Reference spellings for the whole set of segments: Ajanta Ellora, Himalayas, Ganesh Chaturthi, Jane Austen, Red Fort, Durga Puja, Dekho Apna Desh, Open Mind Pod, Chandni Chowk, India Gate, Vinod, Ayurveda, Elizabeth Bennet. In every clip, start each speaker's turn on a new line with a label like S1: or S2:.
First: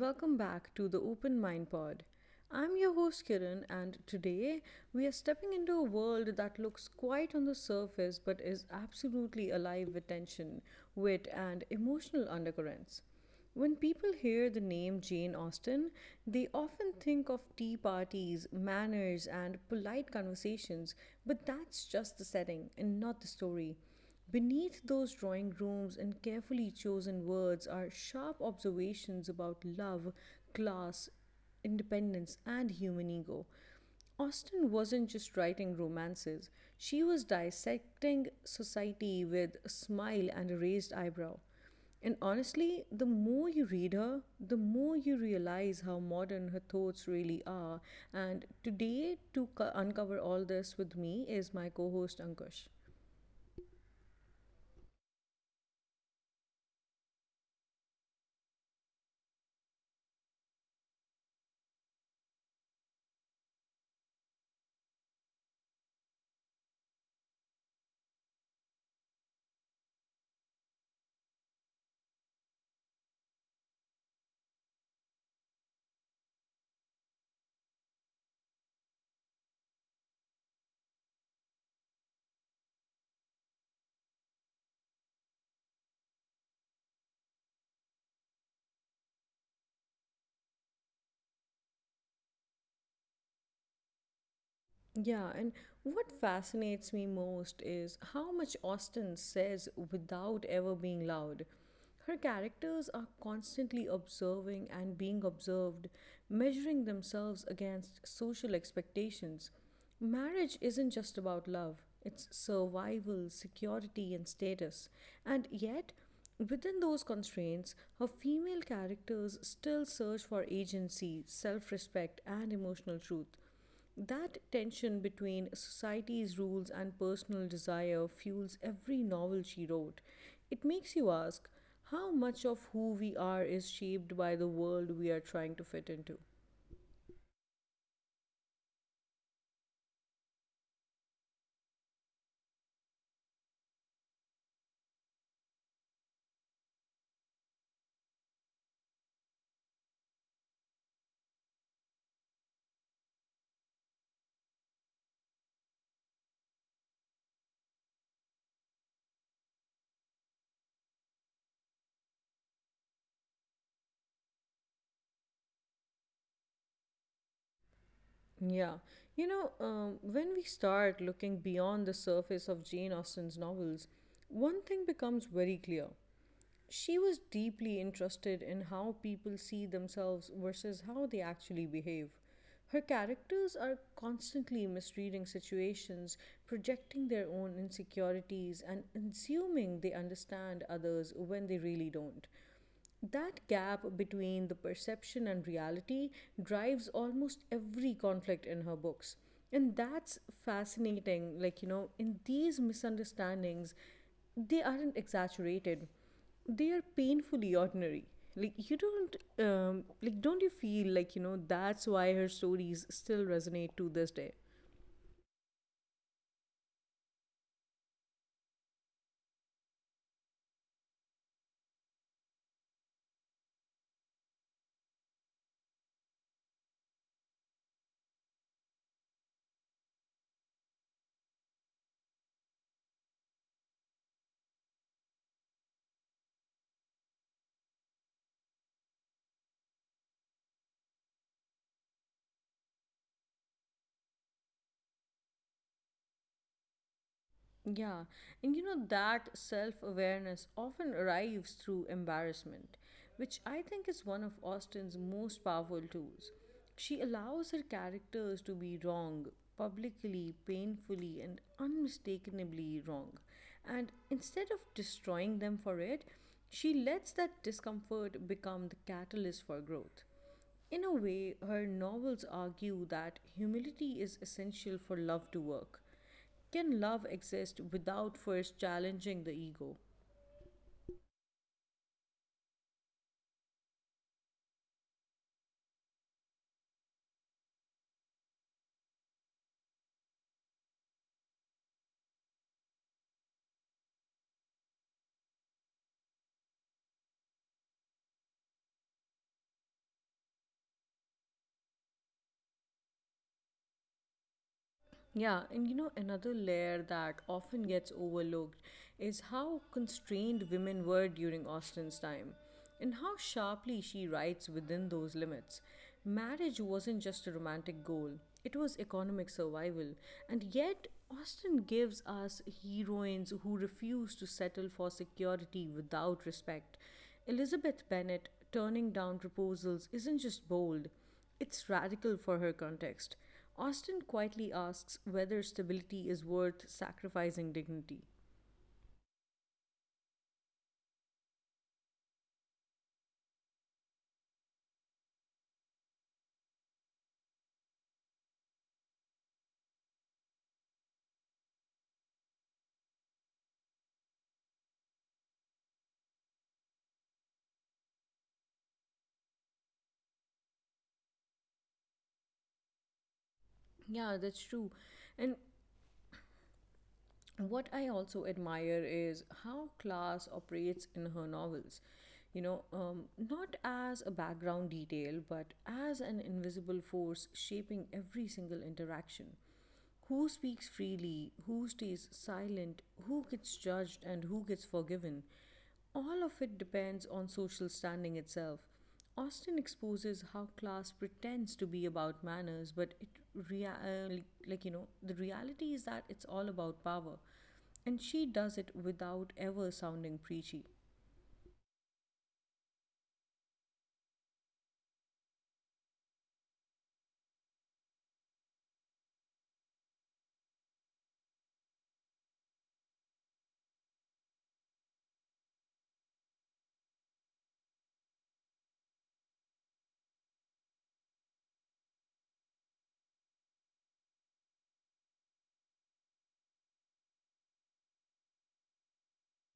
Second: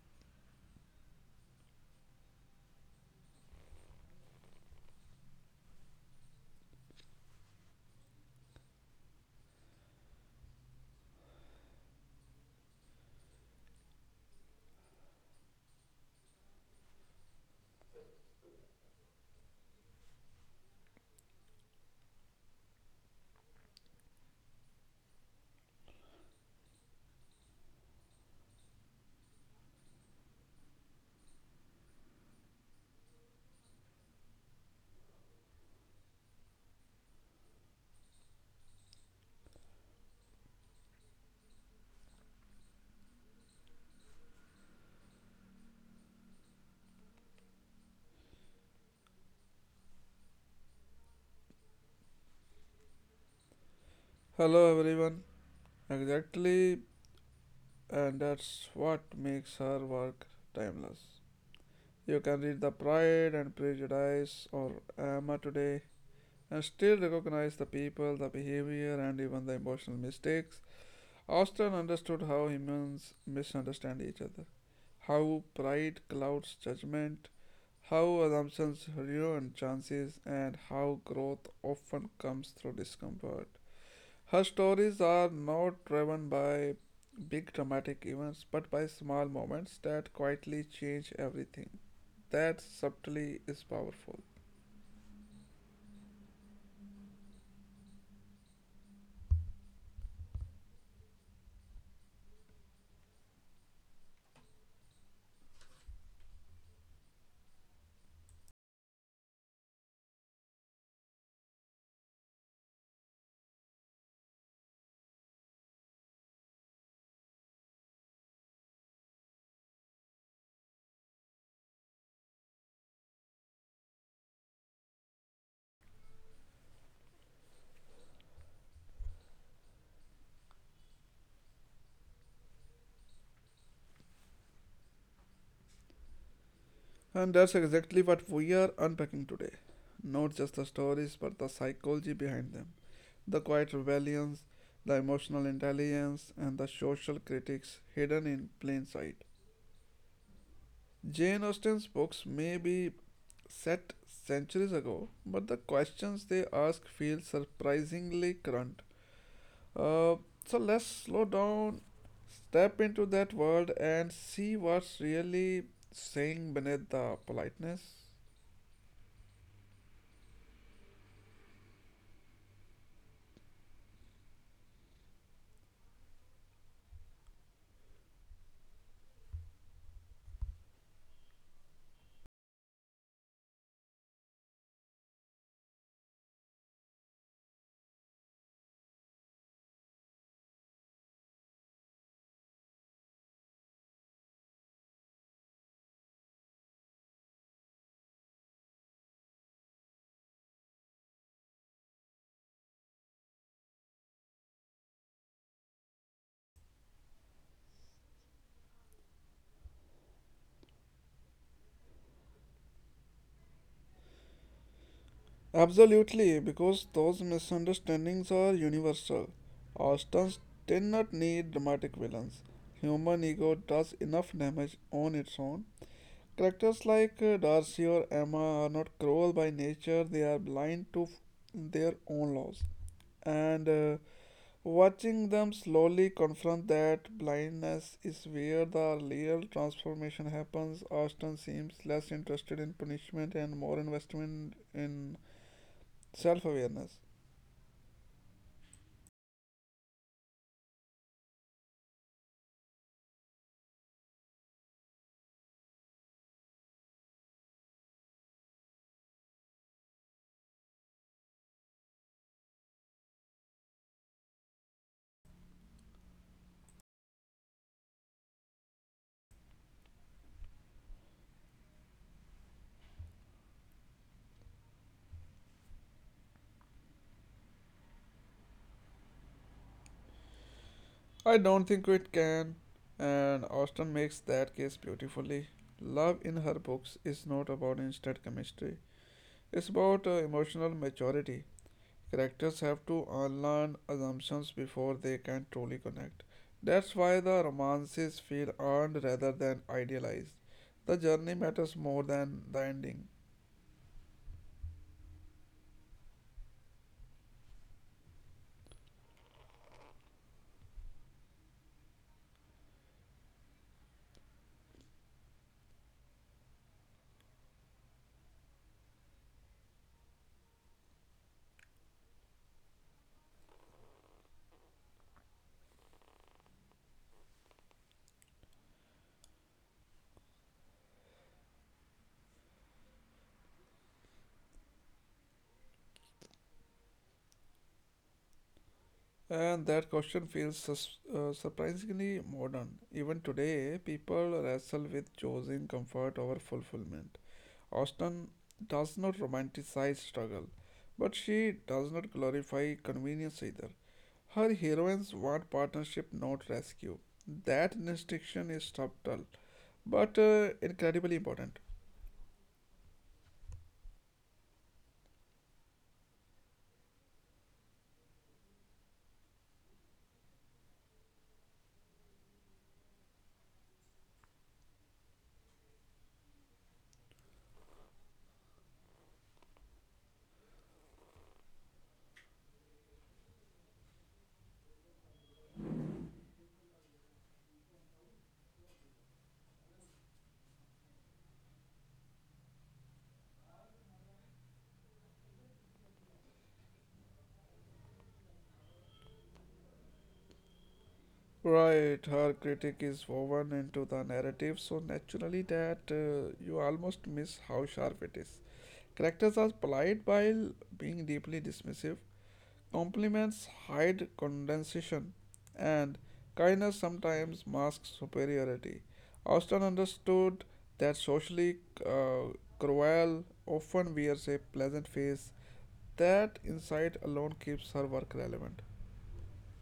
S1: welcome back to the Open Mind Pod. I'm your host Kiran, and today we are stepping into a world that looks quiet on the surface but is absolutely alive with tension, wit, and emotional undercurrents. When people hear the name Jane Austen, they often think of tea parties, manners, and polite conversations, but that's just the setting and not the story. Beneath those drawing rooms and carefully chosen words are sharp observations about love, class, independence, and human ego. Austen wasn't just writing romances, she was dissecting society with a smile and a raised eyebrow. And honestly, the more you read her, the more you realize how modern her thoughts really are. And today, to uncover all this with me, is my co host Ankush.
S2: Hello everyone. Exactly, and that's what makes her work timeless. You can read The Pride and Prejudice or Emma today and still recognize the people, the behavior, and even the emotional mistakes. Austen understood how humans misunderstand each other, how pride clouds judgment, how assumptions ruin chances, and how growth often comes through discomfort. Her stories are not driven by big dramatic events but by small moments that quietly change everything. That subtly is powerful.
S1: Yeah, and what fascinates me most is how much Austen says without ever being loud. Her characters are constantly observing and being observed, measuring themselves against social expectations. Marriage isn't just about love, it's survival, security, and status. And yet, within those constraints, her female characters still search for agency, self respect, and emotional truth. That tension between society's rules and personal desire fuels every novel she wrote. It makes you ask how much of who we are is shaped by the world we are trying to fit into.
S2: And that's exactly what we are unpacking today. Not just the stories but the psychology behind them, the quiet rebellions, the emotional intelligence, and the social critics hidden in plain sight. Jane Austen's books may be set centuries ago, but the questions they ask feel surprisingly current. Uh, so let's slow down, step into that world, and see what's really saying beneath the politeness.
S1: Yeah, when we start looking beyond the surface of Jane Austen's novels, one thing becomes very clear. She was deeply interested in how people see themselves versus how they actually behave. Her characters are constantly misreading situations, projecting their own insecurities, and assuming they understand others when they really don't. That gap between the perception and reality drives almost every conflict in her books. And that's fascinating. Like, you know, in these misunderstandings, they aren't exaggerated, they are painfully ordinary. Like, you don't, like, don't you feel like, you know, that's why her stories still resonate to this day?
S2: Absolutely, because those misunderstandings are universal. Austins did not need dramatic villains. Human ego does enough damage on its own. Characters like Darcy or Emma are not cruel by nature, they are blind to their own laws. And watching them slowly confront that blindness is where the real transformation happens. Austin seems less interested in punishment and more investment in self awareness.
S1: Yeah, and you know that self awareness often arrives through embarrassment, which I think is one of Austen's most powerful tools. She allows her characters to be wrong, publicly, painfully, and unmistakably wrong. And instead of destroying them for it, she lets that discomfort become the catalyst for growth. In a way, her novels argue that humility is essential for love to work. Can love exist without first challenging the ego?
S2: I don't think it can, and Austin makes that case beautifully. Love in her books is not about instant chemistry, it's about emotional maturity. Characters have to unlearn assumptions before they can truly connect. That's why the romances feel earned rather than idealized. The journey matters more than the ending.
S1: Yeah, and you know, another layer that often gets overlooked is how constrained women were during Austen's time and how sharply she writes within those limits. Marriage wasn't just a romantic goal, it was economic survival, and yet Austen gives us heroines who refuse to settle for security without respect. Elizabeth Bennet turning down proposals isn't just bold, it's radical for her context. Austen quietly asks whether stability is worth sacrificing dignity.
S2: And that question feels surprisingly modern. Even today, people wrestle with choosing comfort over fulfillment. Austen does not romanticize struggle, but she does not glorify convenience either. Her heroines want partnership, not rescue. That distinction is subtle, but incredibly important.
S1: Yeah, that's true. And what I also admire is how class operates in her novels. Not as a background detail, but as an invisible force shaping every single interaction. Who speaks freely, who stays silent, who gets judged, and who gets forgiven. All of it depends on social standing itself. Austen exposes how class pretends to be about manners, but it rea- like, you know the reality is that it's all about power. And she does it without ever sounding preachy.
S2: Right, her critique is woven into the narrative, so naturally that you almost miss how sharp it is. Characters are polite while being deeply dismissive. Compliments hide condescension, and kindness sometimes masks superiority. Austin understood that socially uh, cruel often wears a pleasant face. That insight alone keeps her work relevant.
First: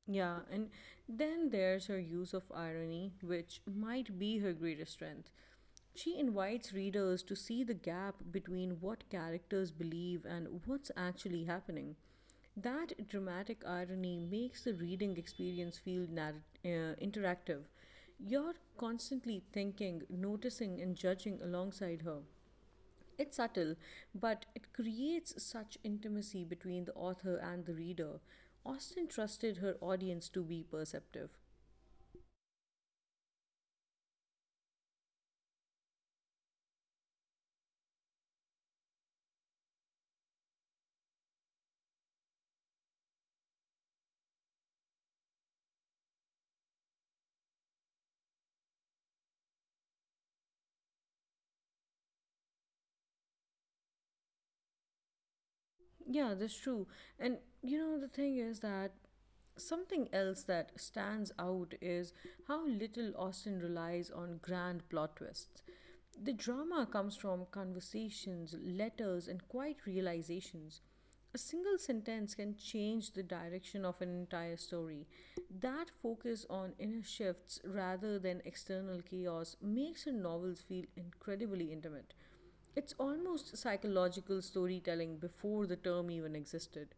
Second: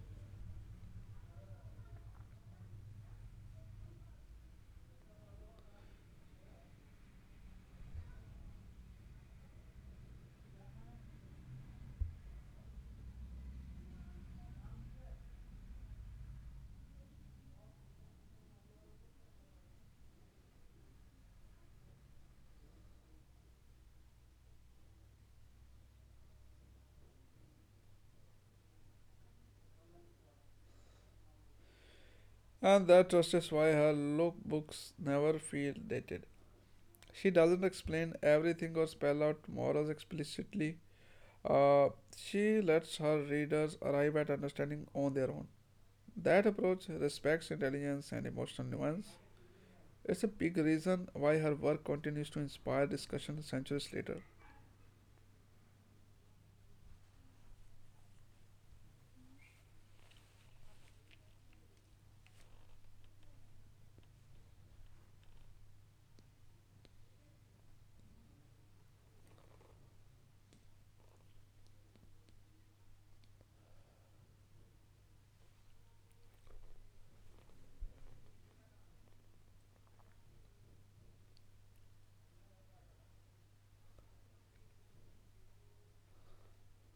S1: Yeah, and then there's her use of irony, which might be her greatest strength. She invites readers to see the gap between what characters believe and what's actually happening. That dramatic irony makes the reading experience feel interactive. You're constantly thinking, noticing, and judging alongside her. It's subtle, but it creates such intimacy between the author and the reader. Austen trusted her audience to be perceptive.
S2: And that trust is why her lookbooks never feel dated. She doesn't explain everything or spell out morals explicitly. Uh, she lets her readers arrive at understanding on their own. That approach respects intelligence and emotional nuance. It's a big reason why her work continues to inspire discussion centuries later.
S1: Yeah, that's true. And you know, the thing is that something else that stands out is how little Austen relies on grand plot twists. The drama comes from conversations, letters, and quiet realizations. A single sentence can change the direction of an entire story. That focus on inner shifts rather than external chaos makes her novels feel incredibly intimate. It's almost psychological storytelling before the term even existed.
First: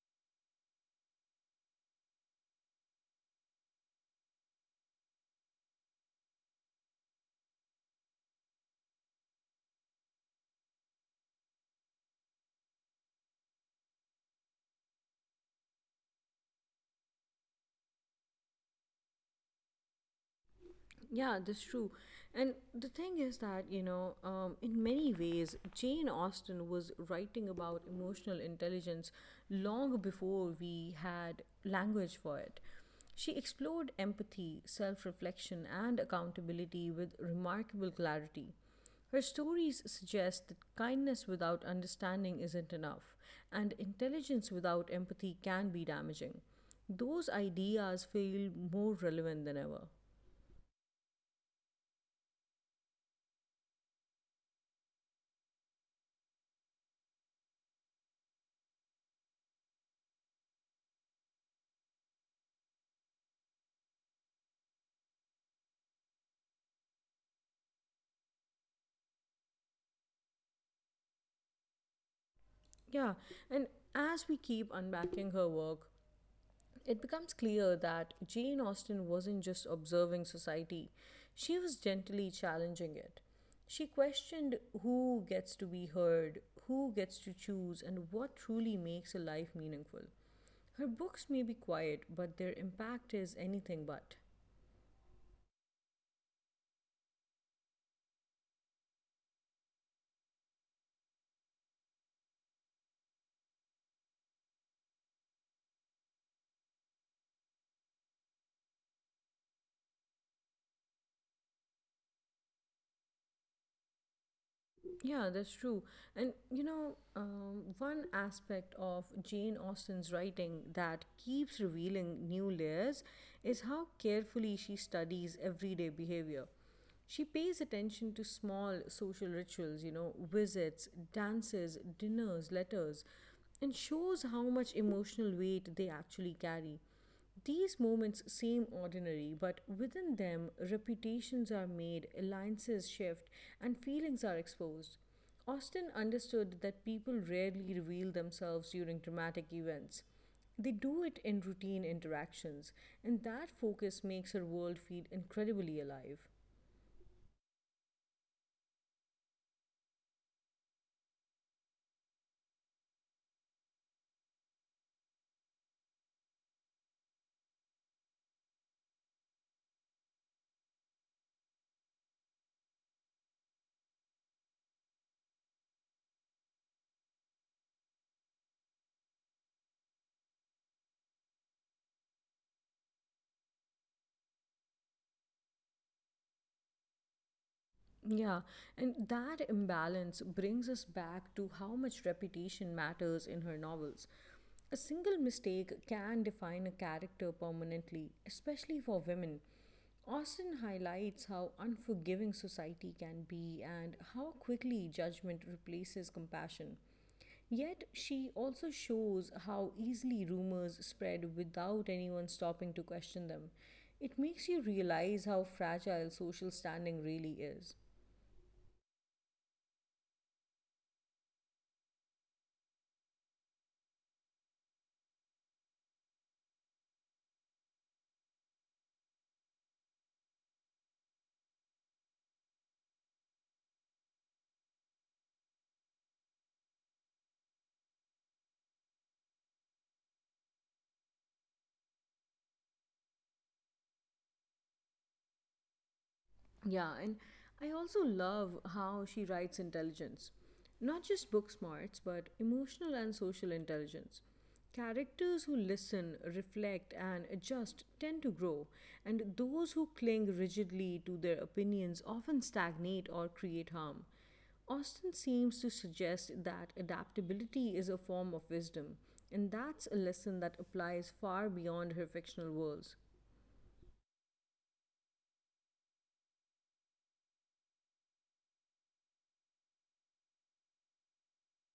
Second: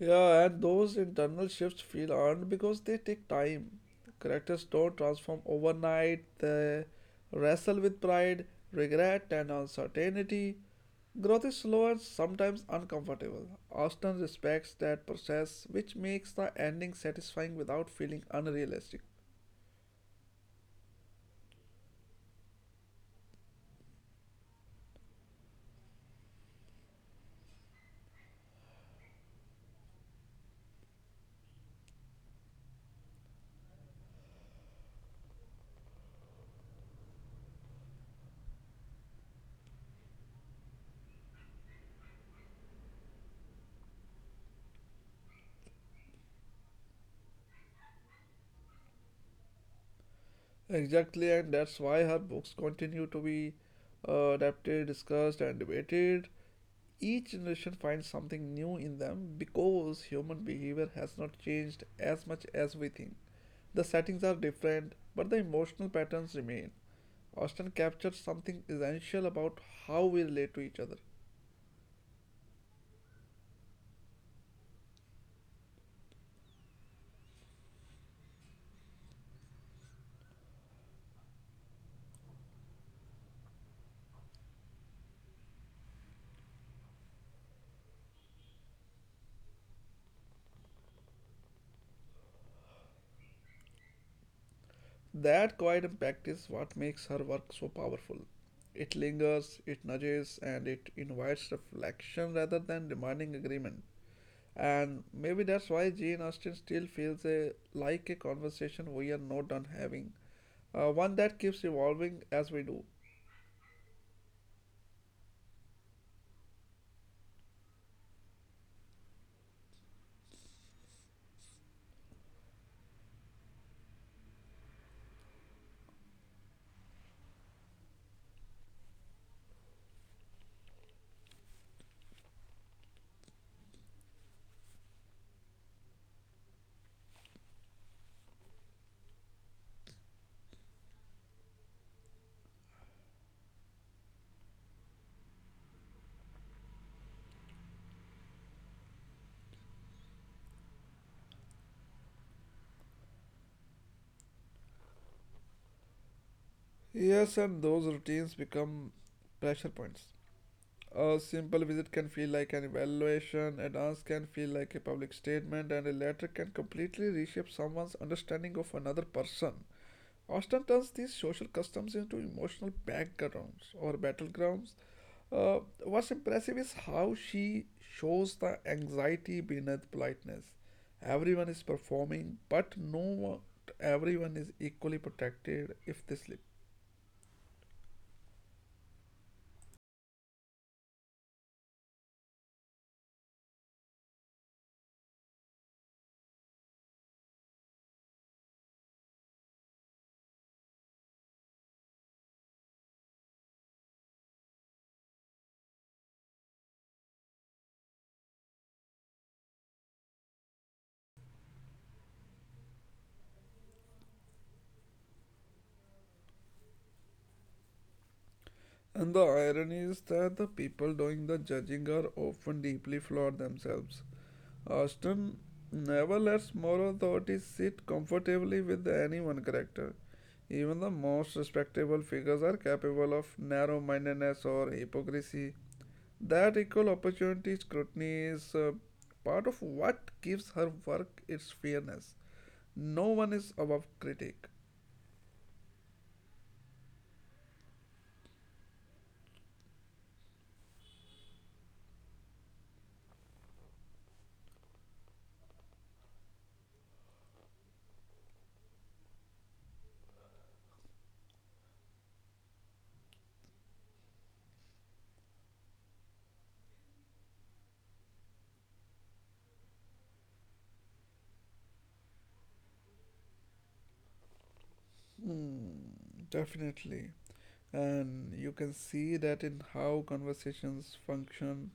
S2: Yeah, and those internal shifts feel earned because they take time. Characters don't transform overnight, they wrestle with pride, regret, and uncertainty. Growth is slow and sometimes uncomfortable. Austin respects that process, which makes the ending satisfying without feeling unrealistic.
S1: Yeah, that's true. And the thing is that, in many ways, Jane Austen was writing about emotional intelligence long before we had language for it. She explored empathy, self reflection, and accountability with remarkable clarity. Her stories suggest that kindness without understanding isn't enough, and intelligence without empathy can be damaging. Those ideas feel more relevant than ever.
S2: Exactly, and that's why her books continue to be adapted, discussed, and debated. Each generation finds something new in them because human behavior has not changed as much as we think. The settings are different, but the emotional patterns remain. Austen captures something essential about how we relate to each other.
S1: Yeah, and as we keep unpacking her work, it becomes clear that Jane Austen wasn't just observing society, she was gently challenging it. She questioned who gets to be heard, who gets to choose, and what truly makes a life meaningful. Her books may be quiet, but their impact is anything but.
S2: That quiet impact is what makes her work so powerful. It lingers, it nudges, and it invites reflection rather than demanding agreement. And maybe that's why Jane Austen still feels like a conversation we are not done having, one that keeps evolving as we do.
S1: Yeah, that's true. One aspect of Jane Austen's writing that keeps revealing new layers is how carefully she studies everyday behavior. She pays attention to small social rituals, you know, visits, dances, dinners, letters, and shows how much emotional weight they actually carry. These moments seem ordinary, but within them, reputations are made, alliances shift, and feelings are exposed. Austen understood that people rarely reveal themselves during dramatic events. They do it in routine interactions, and that focus makes her world feel incredibly alive.
S2: Yes, and those routines become pressure points. A simple visit can feel like an evaluation, a dance can feel like a public statement, and a letter can completely reshape someone's understanding of another person. Austen turns these social customs into emotional backgrounds or battlegrounds. What's impressive is how she shows the anxiety beneath politeness. Everyone is performing, but no one, everyone is equally protected if they slip.
S1: Yeah, and that imbalance brings us back to how much reputation matters in her novels. A single mistake can define a character permanently, especially for women. Austen highlights how unforgiving society can be and how quickly judgment replaces compassion. Yet, she also shows how easily rumors spread without anyone stopping to question them. It makes you realize how fragile social standing really is.
S2: And the irony is that the people doing the judging are often deeply flawed themselves. Austin never lets moral authorities sit comfortably with any one character. Even the most respectable figures are capable of narrow mindedness or hypocrisy. That equal opportunity scrutiny is part of what gives her work its fairness. No one is above critique.
S1: Yeah, and I also love how she writes intelligence. Not just book smarts, but emotional and social intelligence. Characters who listen, reflect, and adjust tend to grow, and those who cling rigidly to their opinions often stagnate or create harm. Austin seems to suggest that adaptability is a form of wisdom, and that's a lesson that applies far beyond her fictional worlds.
S2: Hmm, definitely. And you can see that in how conversations function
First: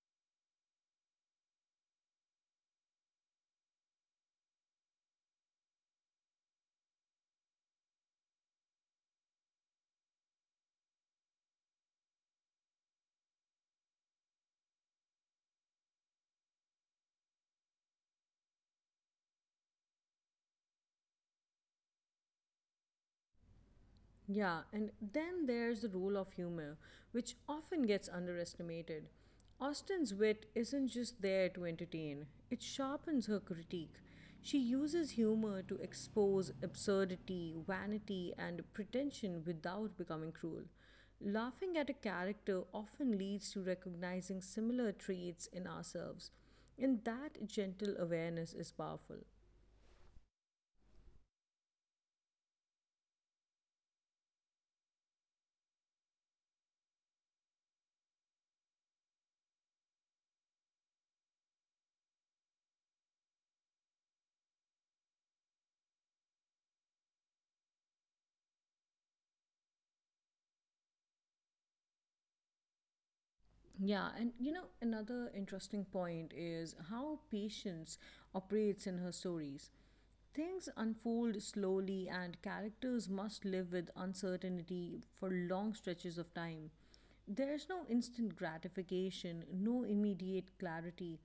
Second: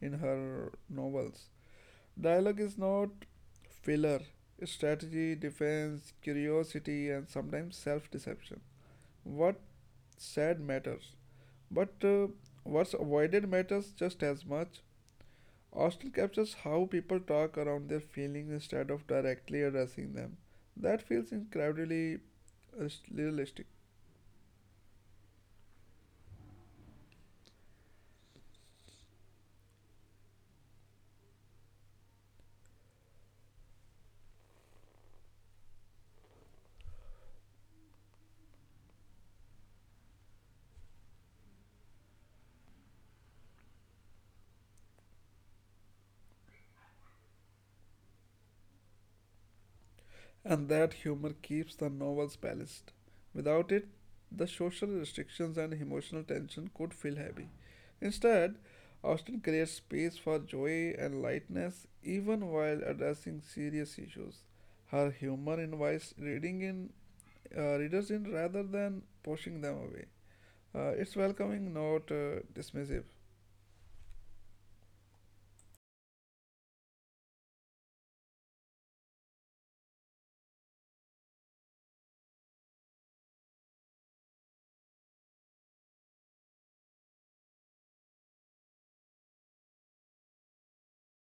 S2: in her novels. Dialogue is not filler, strategy, defense, curiosity, and sometimes self deception. What said matters, but what's avoided matters just as much. Hostel captures how people talk around their feelings instead of directly addressing them. That feels incredibly realistic,
S1: Yeah, and then there's the role of humor, which often gets underestimated. Austen's wit isn't just there to entertain, it sharpens her critique. She uses humor to expose absurdity, vanity, and pretension without becoming cruel. Laughing at a character often leads to recognizing similar traits in ourselves, and that gentle awareness is powerful.
S2: and that humor keeps the novels balanced. Without it, the social restrictions and emotional tension could feel heavy. Instead, Austin creates space for joy and lightness even while addressing serious issues. Her humor invites reading in readers in rather than pushing them away. Its welcoming, not dismissive.
S1: Yeah, and you know, another interesting point is how patience operates in her stories. Things unfold slowly, and characters must live with uncertainty for long stretches of time. There is no instant gratification, no immediate clarity.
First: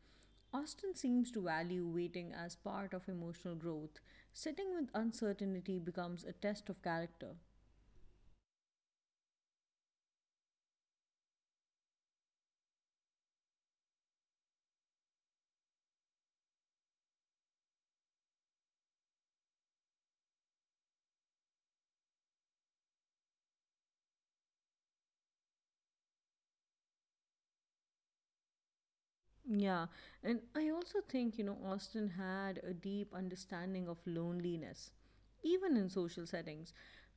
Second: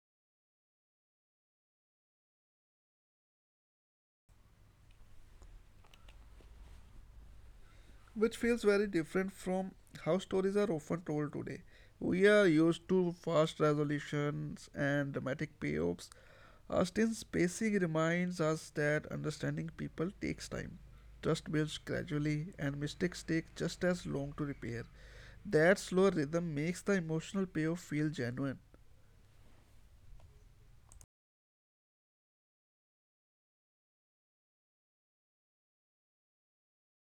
S1: Austin seems to value waiting as part of emotional growth. Sitting with uncertainty becomes a test of character.
S2: Which feels very different from how stories are often told today. We are used to fast resolutions and dramatic payoffs. Austin's spacing reminds us that understanding people takes time. Trust builds gradually, and mistakes take just as long to repair. That slow rhythm makes the emotional payoff feel genuine.
S1: Yeah, and I also think, you know, Austin had a deep understanding of loneliness, even in social settings.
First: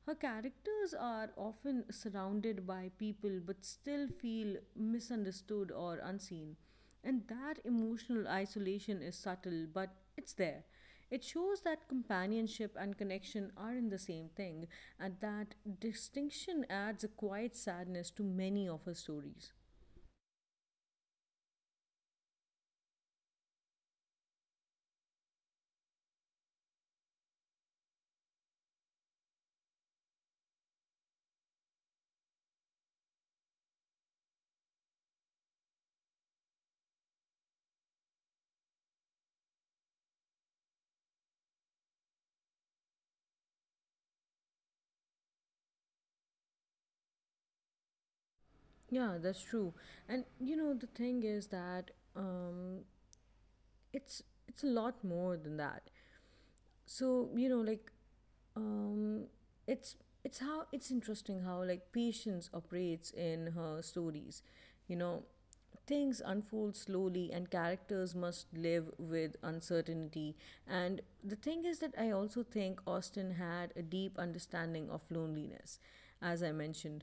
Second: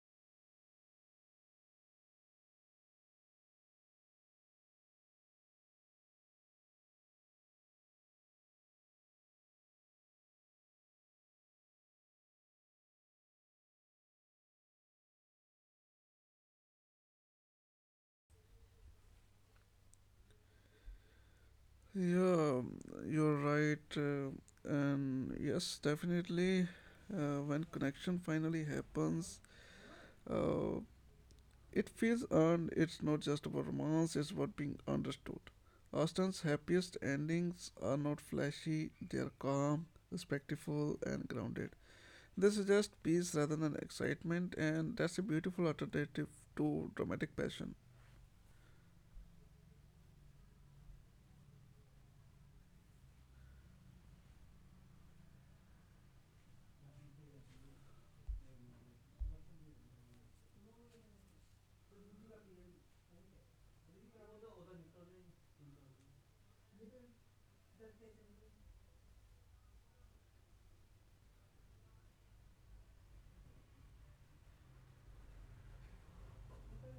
S1: Her characters are often surrounded by people but still feel misunderstood or unseen. And that emotional isolation is subtle, but it's there. It shows that companionship and connection aren't the same thing, and that distinction adds a quiet sadness to many of her stories.
S2: Yeah, you're right. And yes, definitely, when connection finally happens, uh, it feels earned, it's not just about romance, it's about being understood. Austen's happiest endings are not flashy, they are calm, respectful, and grounded. They suggest peace rather than excitement, and that's a beautiful alternative to dramatic passion.
S1: Yeah, that's true. And you know, the thing is that it's it's a lot more than that. So you know, like um, it's it's how it's interesting how like patience operates in her stories, you know, things unfold slowly and characters must live with uncertainty, and the thing is that I also think Austen had a deep understanding of loneliness, as I mentioned,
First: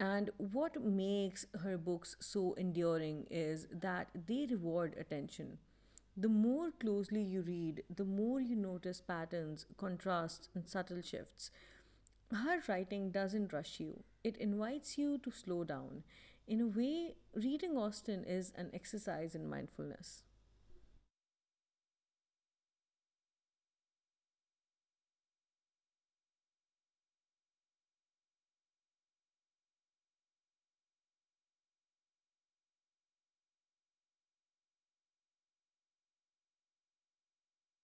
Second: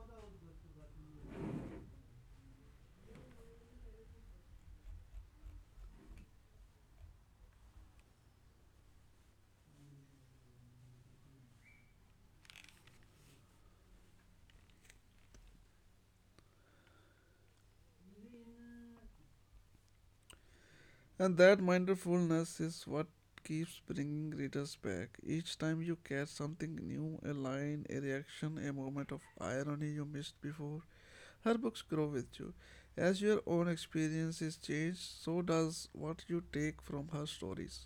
S1: and what makes her books so enduring is that they reward attention. The more closely you read, the more you notice patterns, contrasts, and subtle shifts. Her writing doesn't rush you, it invites you to slow down. In a way, reading Austen is an exercise in mindfulness.
S2: And that mindfulness is what keeps bringing readers back. Each time you catch something new, a line, a reaction, a moment of irony you missed before, her books grow with you. As your own experiences change, so does what you take from her stories.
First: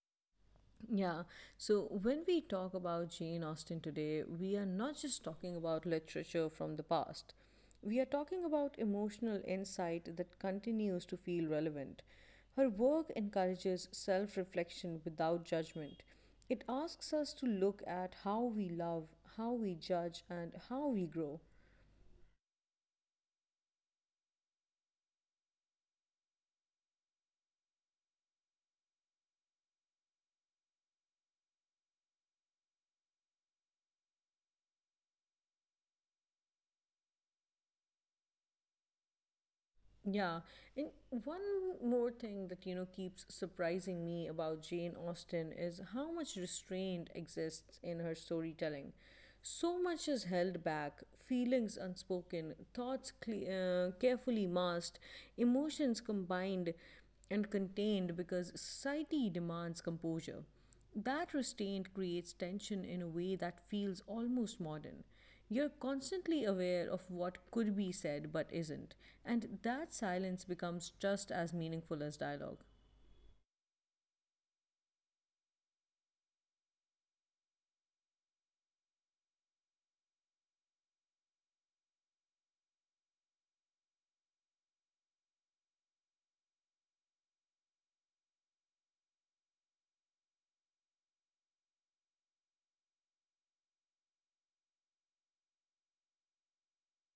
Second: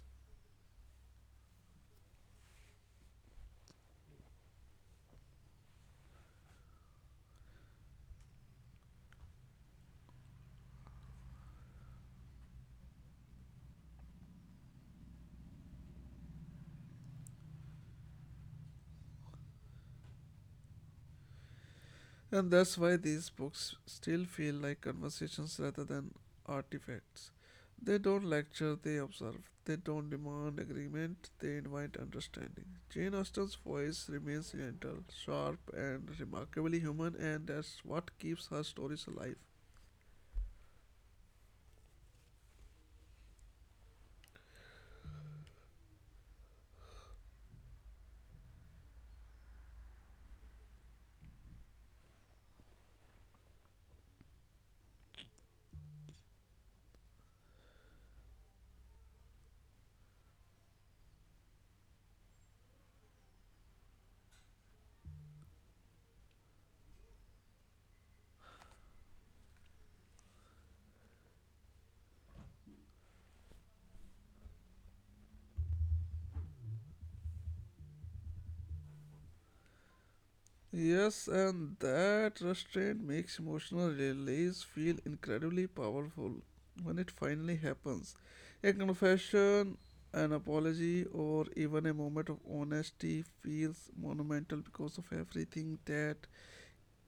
S1: Yeah, so when we talk about Jane Austen today, we are not just talking about literature from the past. We are talking about emotional insight that continues to feel relevant. Her work encourages self reflection without judgment. It asks us to look at how we love, how we judge, and how we grow.
S2: And that's why these books still feel like conversations rather than artifacts. They don't lecture, they observe. They don't demand agreement, they invite understanding. Jane Austen's voice remains gentle, sharp, and remarkably human, and that's what keeps her stories alive.
S1: Yeah. And one more thing that, you know, keeps surprising me about Jane Austen is how much restraint exists in her storytelling. So much is held back, feelings unspoken, thoughts carefully masked, emotions combined and contained because society demands composure. That restraint creates tension in a way that feels almost modern. You're constantly aware of what could be said but isn't, and that silence becomes just as meaningful as dialogue.
S2: Yes, and that restraint makes emotional release feel incredibly powerful when it finally happens. A confession, an apology, or even a moment of honesty feels monumental because of everything that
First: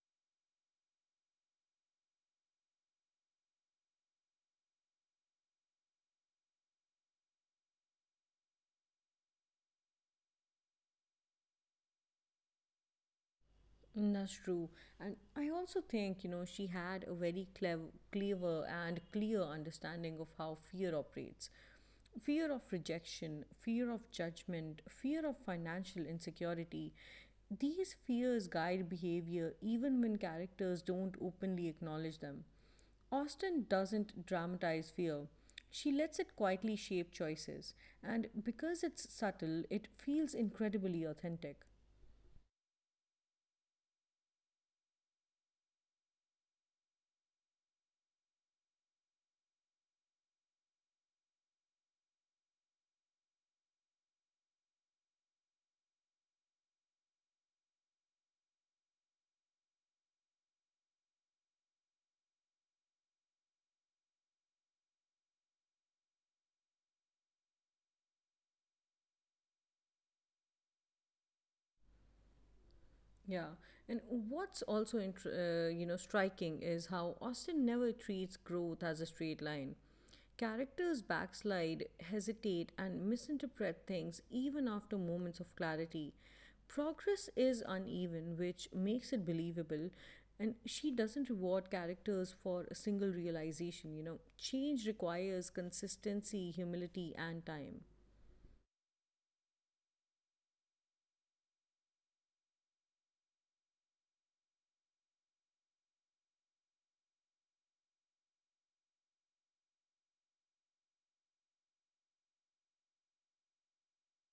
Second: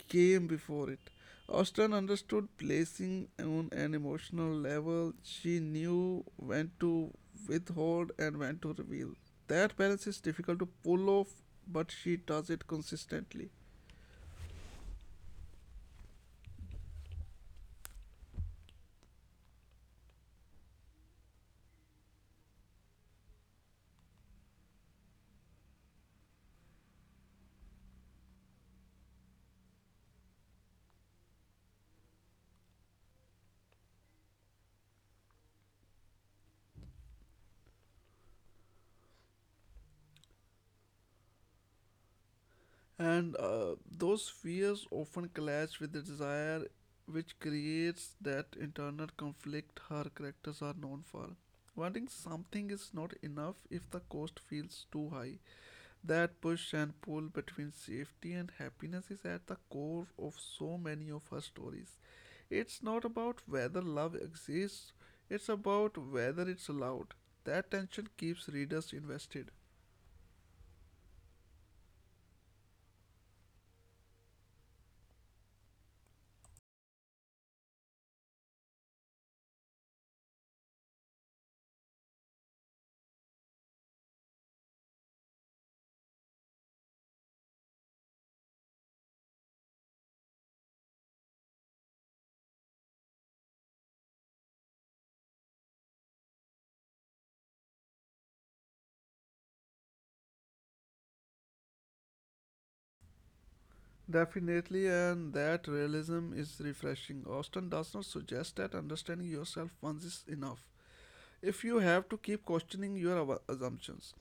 S2: came before it. Austin understood placing on an emotional level. She knew when to withhold and when to reveal. That balance is difficult to pull off, but she does it consistently.
S1: Mm, that's true. And I also think, you know, she had a clever and clear understanding of how fear operates. Fear of rejection, fear of judgment, fear of financial insecurity. These fears guide behavior even when characters don't openly acknowledge them. Austin doesn't dramatize fear. She lets it quietly shape choices, and because it's subtle, it feels incredibly authentic.
S2: And those fears often clash with the desire, which creates that internal conflict her characters are known for. Wanting something is not enough if the cost feels too high. That push and pull between safety and happiness is at the core of so many of her stories. It's not about whether love exists, it's about whether it's allowed. That tension keeps readers invested.
S1: Yeah, and what's also you know, striking is how Austin never treats growth as a straight line. Characters backslide, hesitate, and misinterpret things even after moments of clarity. Progress is uneven, which makes it believable, and she doesn't reward characters for a single realization. You know, change requires consistency, humility, and time.
S2: Definitely, and that realism is refreshing. Austin does not suggest that understanding yourself once is enough. If you have to keep questioning your assumptions,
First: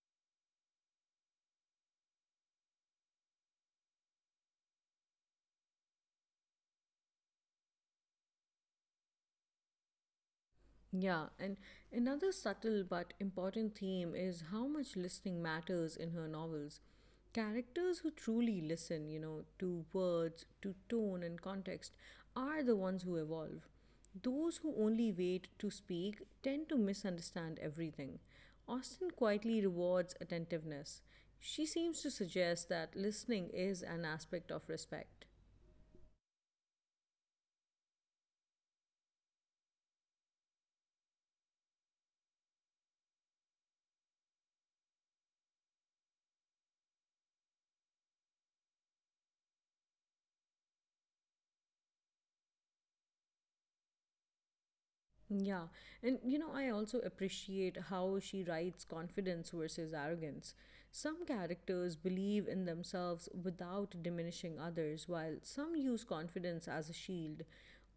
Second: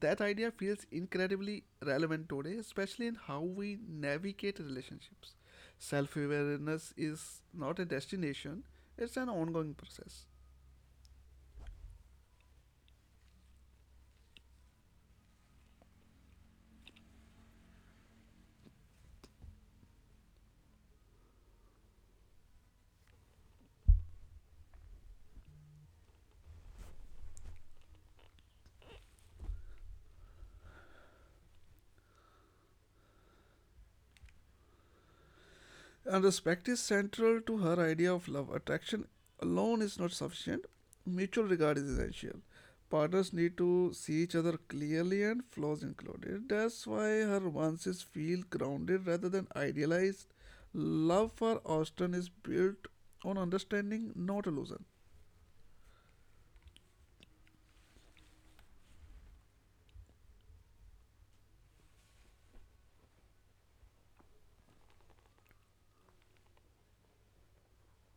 S2: that idea feels incredibly relevant today, especially in how we navigate relationships. Self awareness is not a destination, it's an ongoing process.
S1: Yeah, and another subtle but important theme is how much listening matters in her novels. Characters who truly listen, to words, to tone and context, are the ones who evolve. Those who only wait to speak tend to misunderstand everything. Austen quietly rewards attentiveness. She seems to suggest that listening is an aspect of respect.
S2: And respect is central to her idea of love. Attraction alone is not sufficient, mutual regard is essential. Partners need to see each other clearly and flaws included. That's why her romances feel grounded rather than idealized. Love for Austen is built on understanding, not illusion.
S1: Yeah. And I also appreciate how she writes confidence versus arrogance. Some characters believe in themselves without diminishing others, while some use confidence as a shield.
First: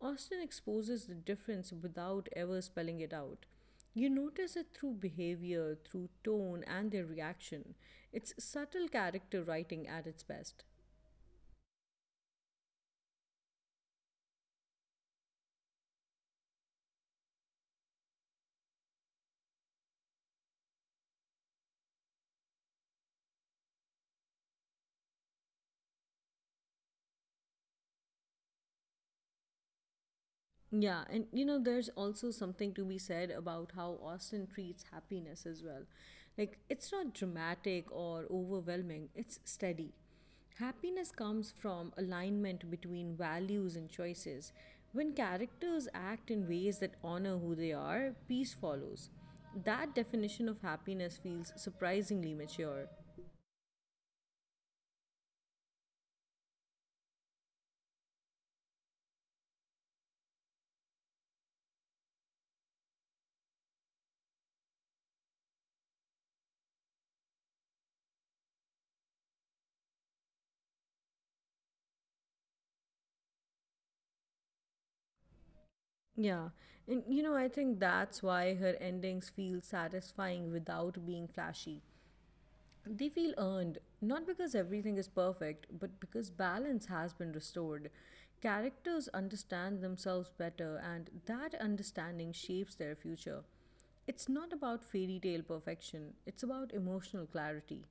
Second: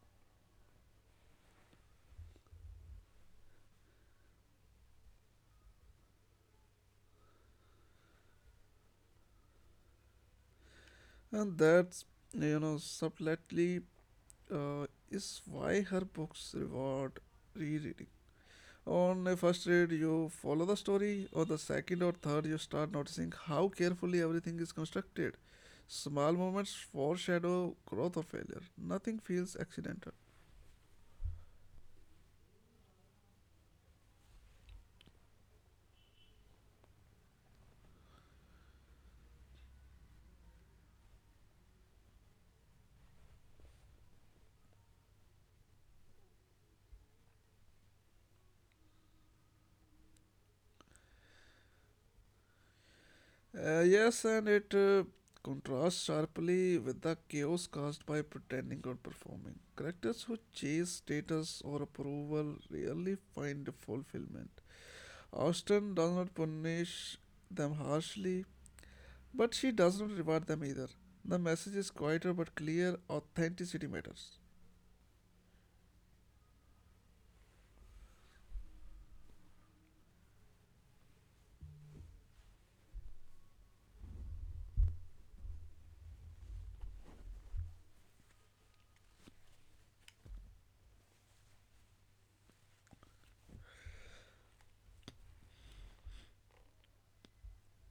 S1: Austin exposes the difference without ever spelling it out. You notice it through behavior, through tone, and their reaction. It's subtle character writing at its best.
S2: And that's, you know, subtly is why her books reward rereading. On a first read, you follow the story, or the second or third, you start noticing how carefully everything is constructed. Small moments foreshadow growth or failure. Nothing feels accidental.
S1: Yeah, and there's also something to be said about how Austin treats happiness as well. Like, it's not dramatic or overwhelming, it's steady. Happiness comes from alignment between values and choices. When characters act in ways that honor who they are, peace follows. That definition of happiness feels surprisingly mature.
S2: Yes, and it contrasts sharply with the chaos caused by pretending or performing. Characters who chase status or approval rarely find fulfillment. Austen does not punish them harshly, but she does not reward them either. The message is quieter but clear authenticity matters.
S1: Yeah, and I think that's why her endings feel satisfying without being flashy. They feel earned, not because everything is perfect, but because balance has been restored. Characters understand themselves better, and that understanding shapes their future. It's not about fairy tale perfection, it's about emotional clarity.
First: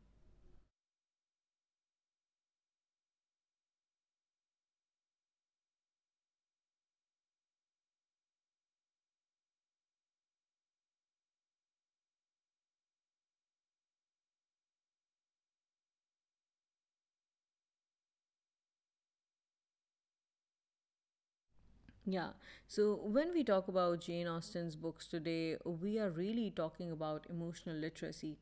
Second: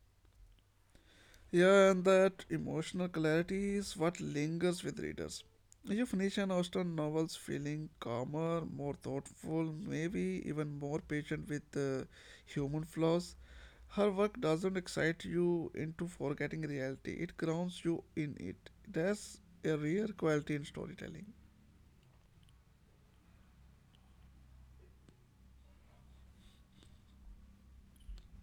S2: Yeah, and that emotional clarity is what lingers with readers. You finish an Austen novel, feeling calmer, more thoughtful, maybe even more patient with human flaws. Her work doesn't excite you into forgetting reality, it grounds you in it. That's a rare quality in storytelling.
S1: Yeah. So when we talk about Jane Austen's books today, we are really talking about emotional literacy,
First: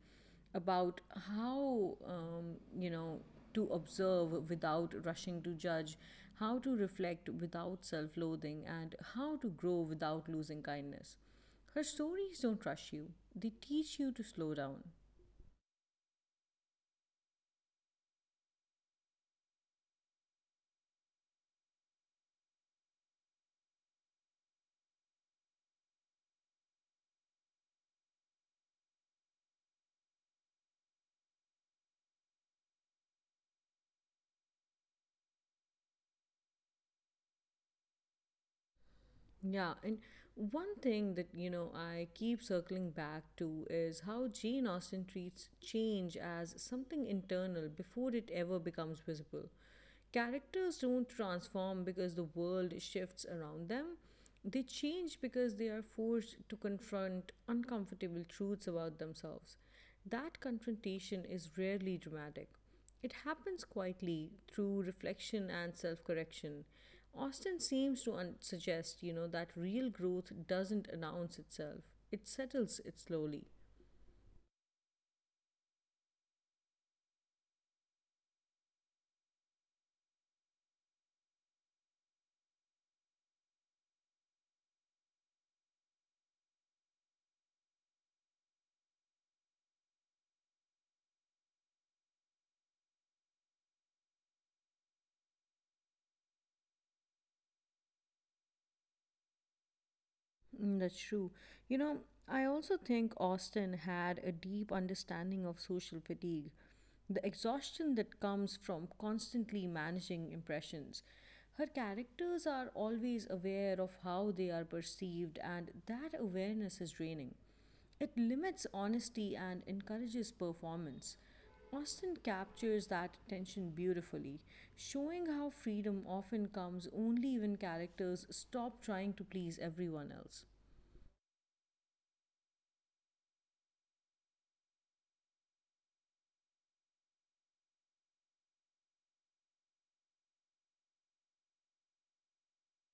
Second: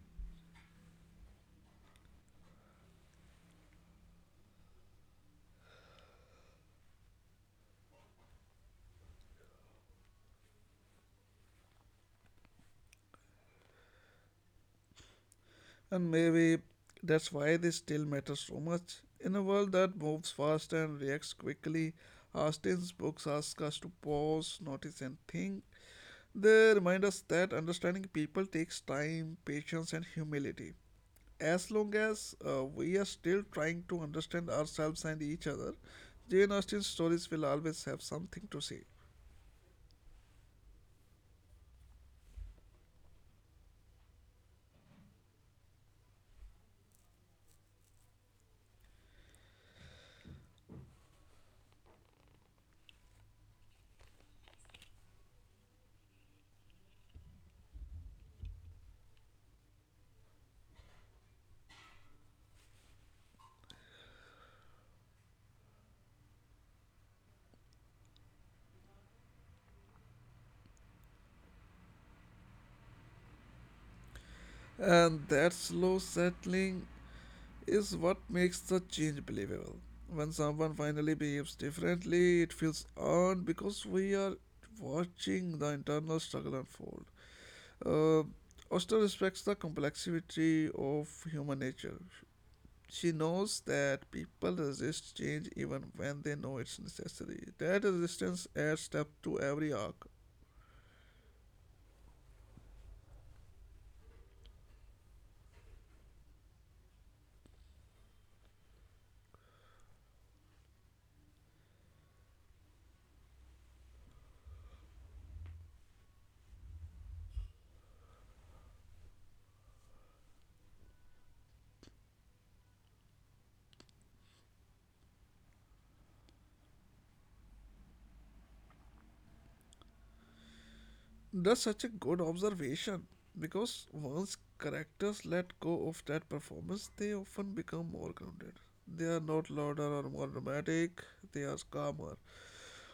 S1: about how to observe without rushing to judge, how to reflect without self loathing, and how to grow without losing kindness. Her stories don't rush you, they teach you to slow down.
S2: And maybe that's why they still matter so much. In a world that moves fast and reacts quickly, Austin's books ask us to pause, notice, and think. They remind us that understanding people takes time, patience, and humility. As long as we are still trying to understand ourselves and each other, Jane Austen's stories will always have something to say.
S1: Yeah, and one thing that I keep circling back to is how Jane Austen treats change as something internal before it ever becomes visible. Characters don't transform because the world shifts around them. They change because they are forced to confront uncomfortable truths about themselves. That confrontation is rarely dramatic. It happens quietly through reflection and self correction. Austin seems to suggest, that real growth doesn't announce itself. It settles it slowly.
S2: And that slow settling is what makes the change believable. When someone finally behaves differently, it feels earned because we are watching the internal struggle unfold. Uh, Oster respects the complexity of human nature. She knows that people resist change even when they know it's necessary. That resistance adds depth to every arc.
S1: Mm, that's true. You know, I also think Austin had a deep understanding of social fatigue, the exhaustion that comes from constantly managing impressions. Her characters are always aware of how they are perceived, and that awareness is draining. It limits honesty and encourages performance. Austen captures that tension beautifully, showing how freedom often comes only when characters stop trying to please everyone else.
S2: That's such a good observation because once characters let go of that performance, they often become more grounded. They are not louder or more dramatic, they are calmer.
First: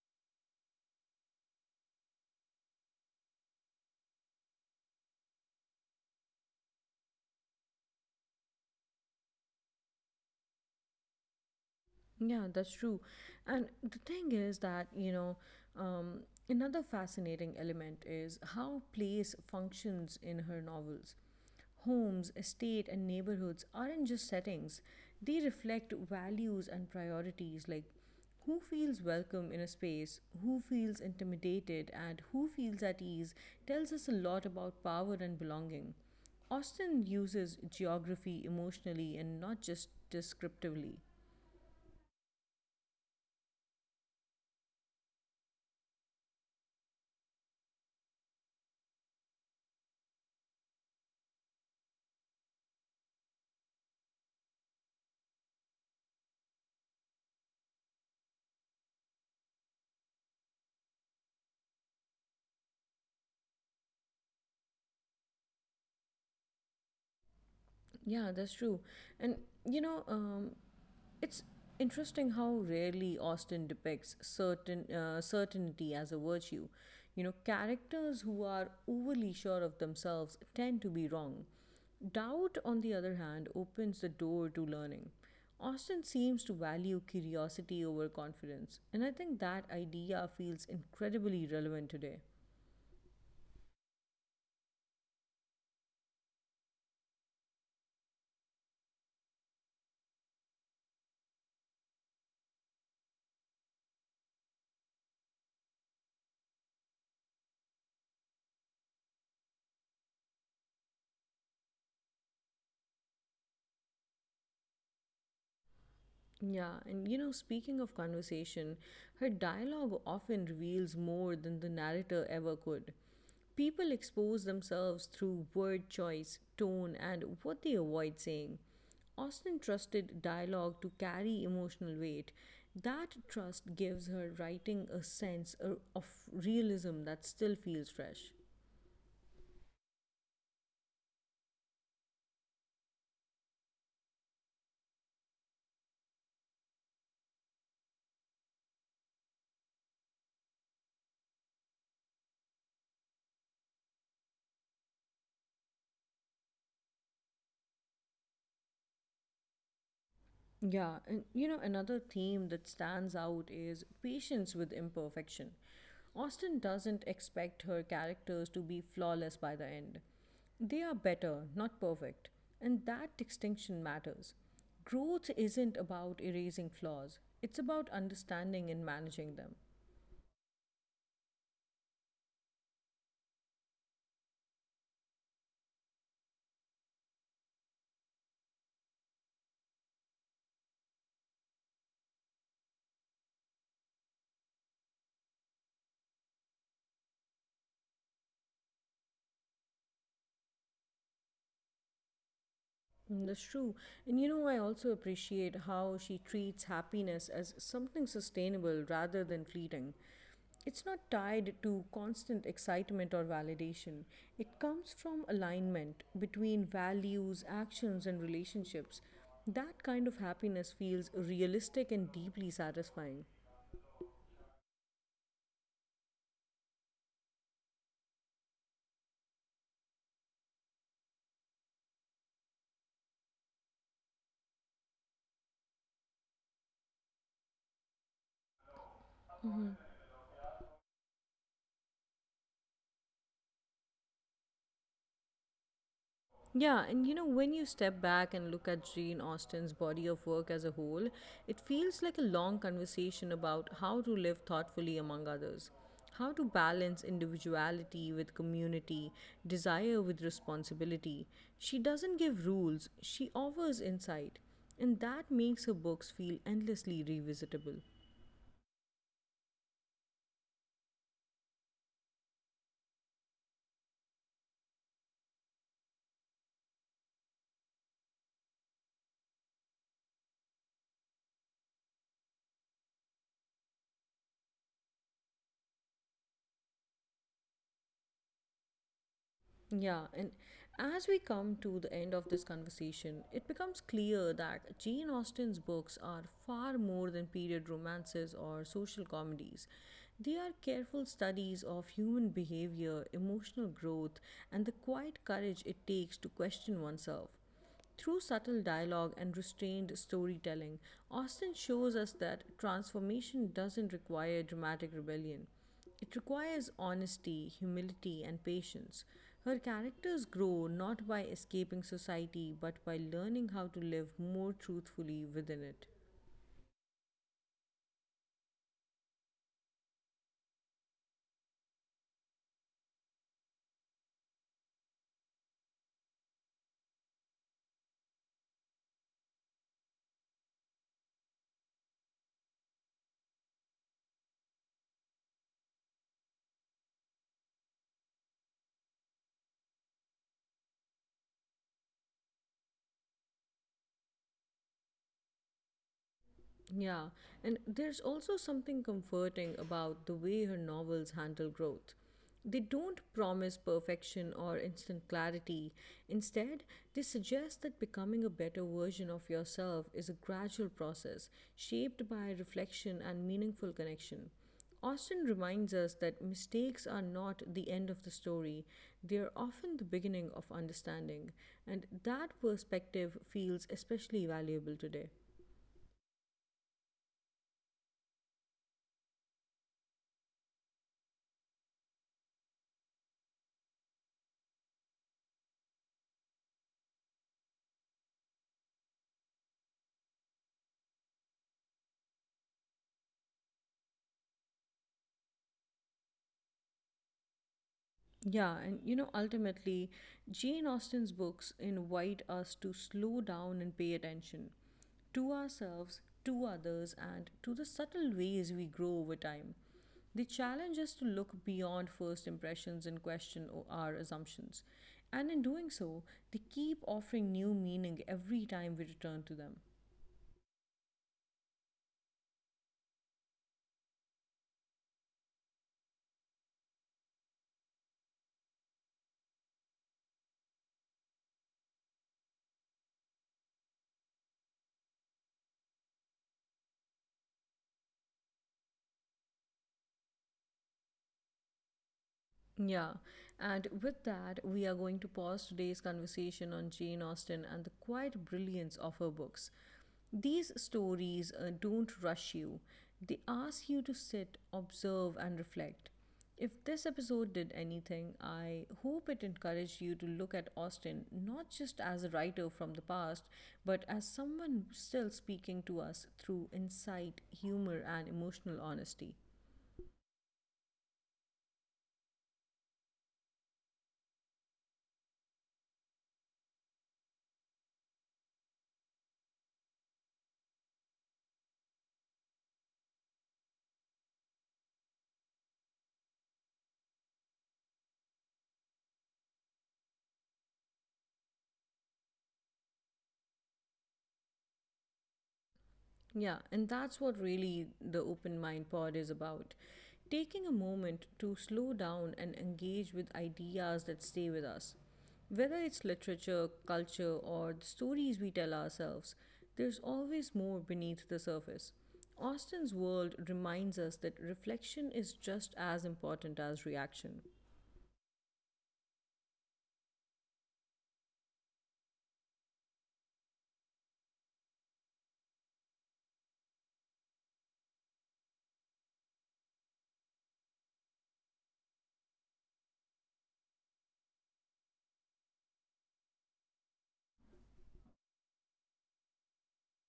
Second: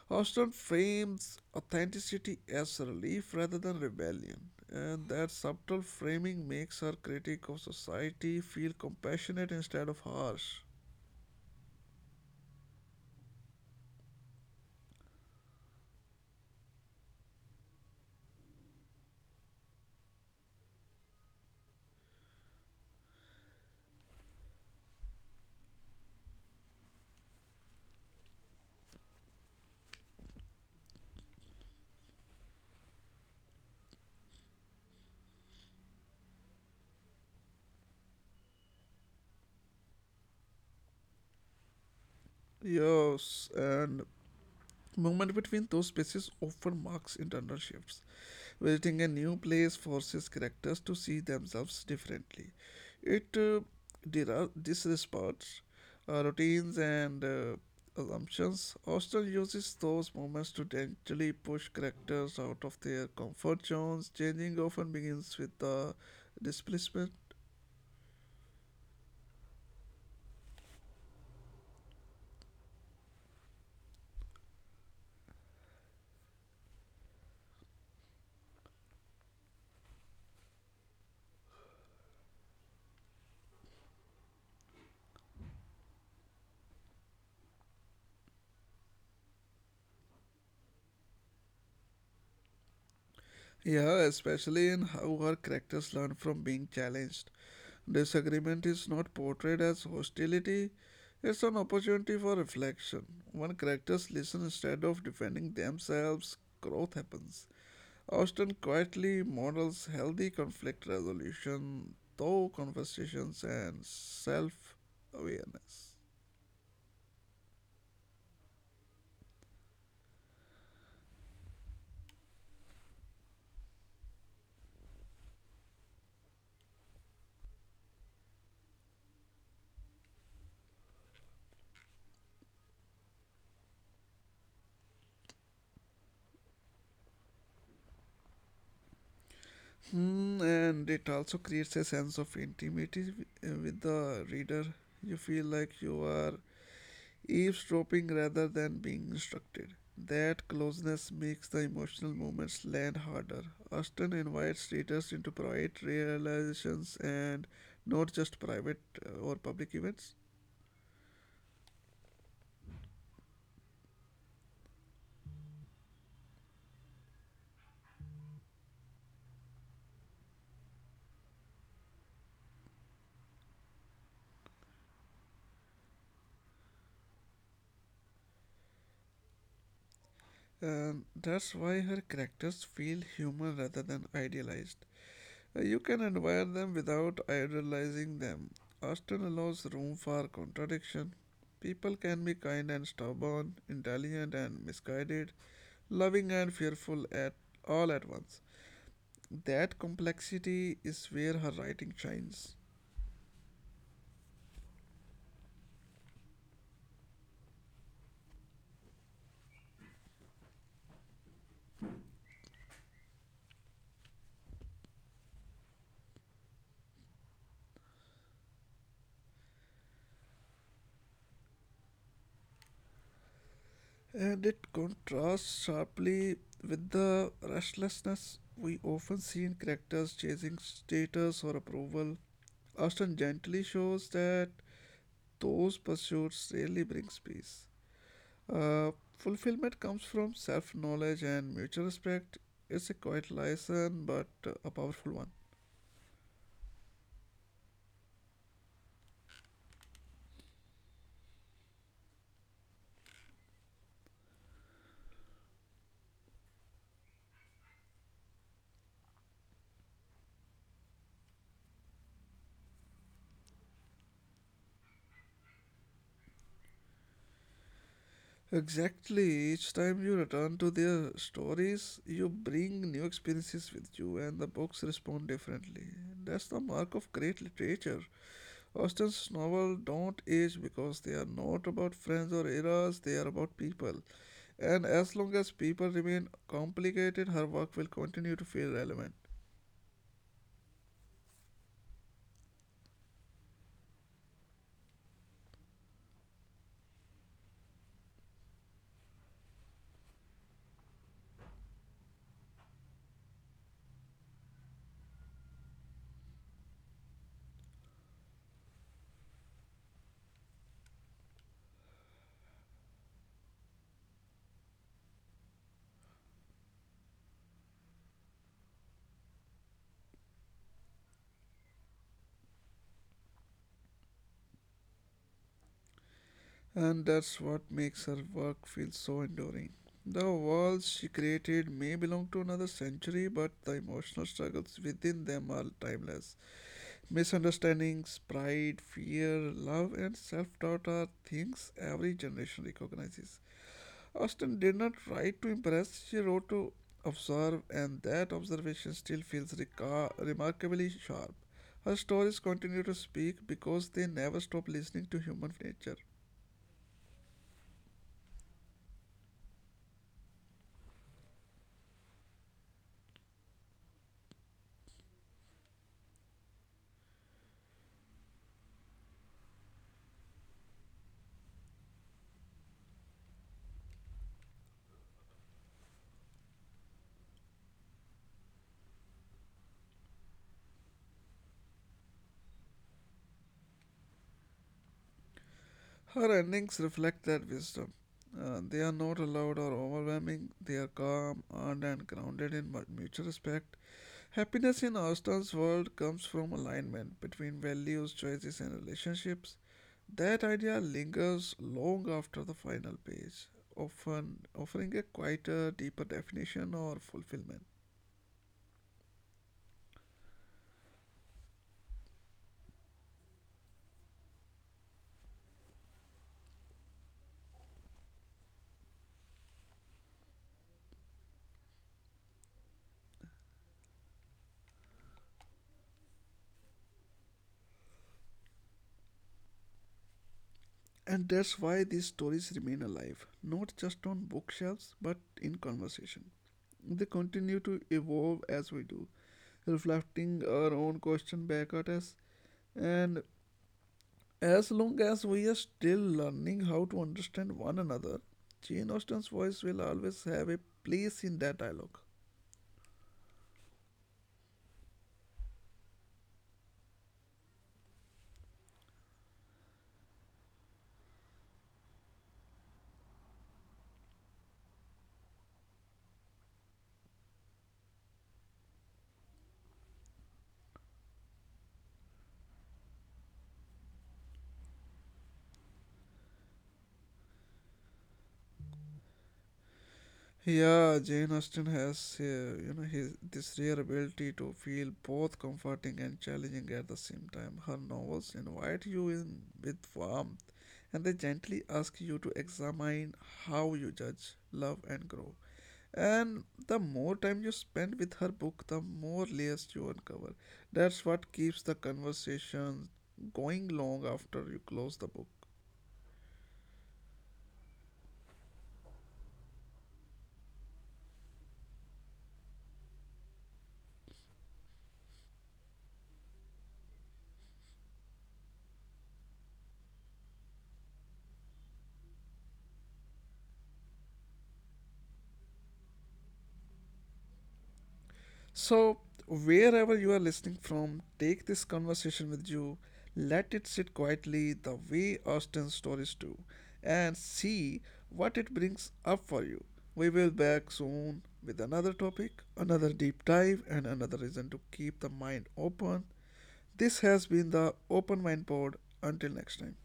S2: Houston frames authenticity as relief rather than rebellion, and that subtle framing makes her critique of society feel compassionate instead of harsh.
S1: Yeah, that's true. And the thing is that, um, another fascinating element is how place functions in her novels. Homes, estate, and neighborhoods aren't just settings, they reflect values and priorities like who feels welcome in a space, who feels intimidated, and who feels at ease tells us a lot about power and belonging. Austin uses geography emotionally and not just descriptively.
S2: Yes, and movement between those spaces often marks internal shifts. Visiting a new place forces characters to see themselves differently. It disregards routines and assumptions. Austin uses those moments to gently push characters out of their comfort zones. Changing often begins with the displacement.
S1: Yeah, that's true. And you know, um, It's interesting how rarely Austen depicts certainty as a virtue. You know, characters who are overly sure of themselves tend to be wrong. Doubt, on the other hand, opens the door to learning. Austen seems to value curiosity over confidence, and I think that idea feels incredibly relevant today.
S2: Yeah, especially in how her characters learn from being challenged. Disagreement is not portrayed as hostility, it's an opportunity for reflection. When characters listen instead of defending themselves, growth happens. Austen quietly models healthy conflict resolution through conversations and self awareness.
S1: Yeah, and speaking of conversation, her dialogue often reveals more than the narrator ever could. People expose themselves through word choice, tone, and what they avoid saying. Austen trusted dialogue to carry emotional weight. That trust gives her writing a sense of realism that still feels fresh.
S2: Hmm, and it also creates a sense of intimacy with the reader. You feel like you are eavesdropping rather than being instructed. That closeness makes the emotional moments land harder. Austin invites readers into private realizations and not just private or public events.
S1: Yeah, and another theme that stands out is patience with imperfection. Austen doesn't expect her characters to be flawless by the end. They are better, not perfect, and that distinction matters. Growth isn't about erasing flaws, it's about understanding and managing them.
S2: That's why her characters feel human rather than idealized. You can admire them without idolizing them. Austen allows room for contradiction. People can be kind and stubborn, intelligent and misguided, loving and fearful at all at once. That complexity is where her writing shines.
S1: Mm, that's true. And I also appreciate how she treats happiness as something sustainable rather than fleeting. It's not tied to constant excitement or validation. It comes from alignment between values, actions, and relationships. That kind of happiness feels realistic and deeply satisfying.
S2: And it contrasts sharply with the restlessness we often see in characters chasing status or approval. Austen gently shows that those pursuits rarely bring peace. Uh, Fulfillment comes from self knowledge and mutual respect. It's a quiet lesson, but a powerful one.
S1: Yeah, and when you step back and look at Jane Austen's body of work as a whole, it feels like a long conversation about how to live thoughtfully among others, how to balance individuality with community, desire with responsibility. She doesn't give rules, she offers insight, and that makes her books feel endlessly revisitable.
S2: Exactly, each time you return to their stories, you bring new experiences with you, and the books respond differently. That's the mark of great literature. Austen's novels don't age because they are not about friends or eras, they are about people. And as long as people remain complicated, her work will continue to feel relevant.
S1: Yeah, and as we come to the end of this conversation, it becomes clear that Jane Austen's books are far more than period romances or social comedies. They are careful studies of human behavior, emotional growth, and the quiet courage it takes to question oneself. Through subtle dialogue and restrained storytelling, Austen shows us that transformation doesn't require dramatic rebellion. It requires honesty, humility, and patience. Her characters grow not by escaping society but by learning how to live more truthfully within it.
S2: And that's what makes her work feel so enduring. The walls she created may belong to another century, but the emotional struggles within them are timeless. Misunderstandings, pride, fear, love, and self doubt are things every generation recognizes. Austen did not write to impress, she wrote to observe, and that observation still feels remarkably sharp. Her stories continue to speak because they never stop listening to human nature.
S1: Yeah, and there's also something comforting about the way her novels handle growth. They don't promise perfection or instant clarity. Instead, they suggest that becoming a better version of yourself is a gradual process shaped by reflection and meaningful connection. Austin reminds us that mistakes are not the end of the story, they are often the beginning of understanding, and that perspective feels especially valuable today.
S2: Her endings reflect that wisdom. They are not loud or overwhelming, they are calm, earned, and grounded in mutual respect. Happiness in Austin's world comes from alignment between values, choices, and relationships. That idea lingers long after the final page, often offering a quieter, deeper definition or fulfillment.
S1: Yeah, and ultimately, Jane Austen's books invite us to slow down and pay attention to ourselves, to others, and to the subtle ways we grow over time. They challenge us to look beyond first impressions and question our assumptions. And in doing so, they keep offering new meaning every time we return to them.
S2: And that's why these stories remain alive, not just on bookshelves but in conversation. They continue to evolve as we do, reflecting our own question back at us. And as long as we are still learning how to understand one another, Jane Austen's voice will always have a place in that dialogue.
S1: Yeah, and with that, we are going to pause today's conversation on Jane Austen and the quiet brilliance of her books. These stories don't rush you, they ask you to sit, observe, and reflect. If this episode did anything, I hope it encouraged you to look at Austen not just as a writer from the past, but as someone still speaking to us through insight, humor, and emotional honesty.
S2: Yeah, Jane Austen has his this rare ability to feel both comforting and challenging at the same time. Her novels invite you in with warmth, and they gently ask you to examine how you judge, love, and grow. And the more time you spend with her book, the more layers you uncover. That's what keeps the conversation going long after you close the book.
S1: Yeah, and that's what really the Open Mind Pod is about. Taking a moment to slow down and engage with ideas that stay with us. Whether it's literature, culture, or the stories we tell ourselves, there's always more beneath the surface. Austin's world reminds us that reflection is just as important as reaction.
S2: So, wherever you are listening from, take this conversation with you, let it sit quietly the way Austen's stories do, and see what it brings up for you. We will be back soon with another topic, another deep dive, and another reason to keep the mind open. This has been the Open Mind Pod. Until next time.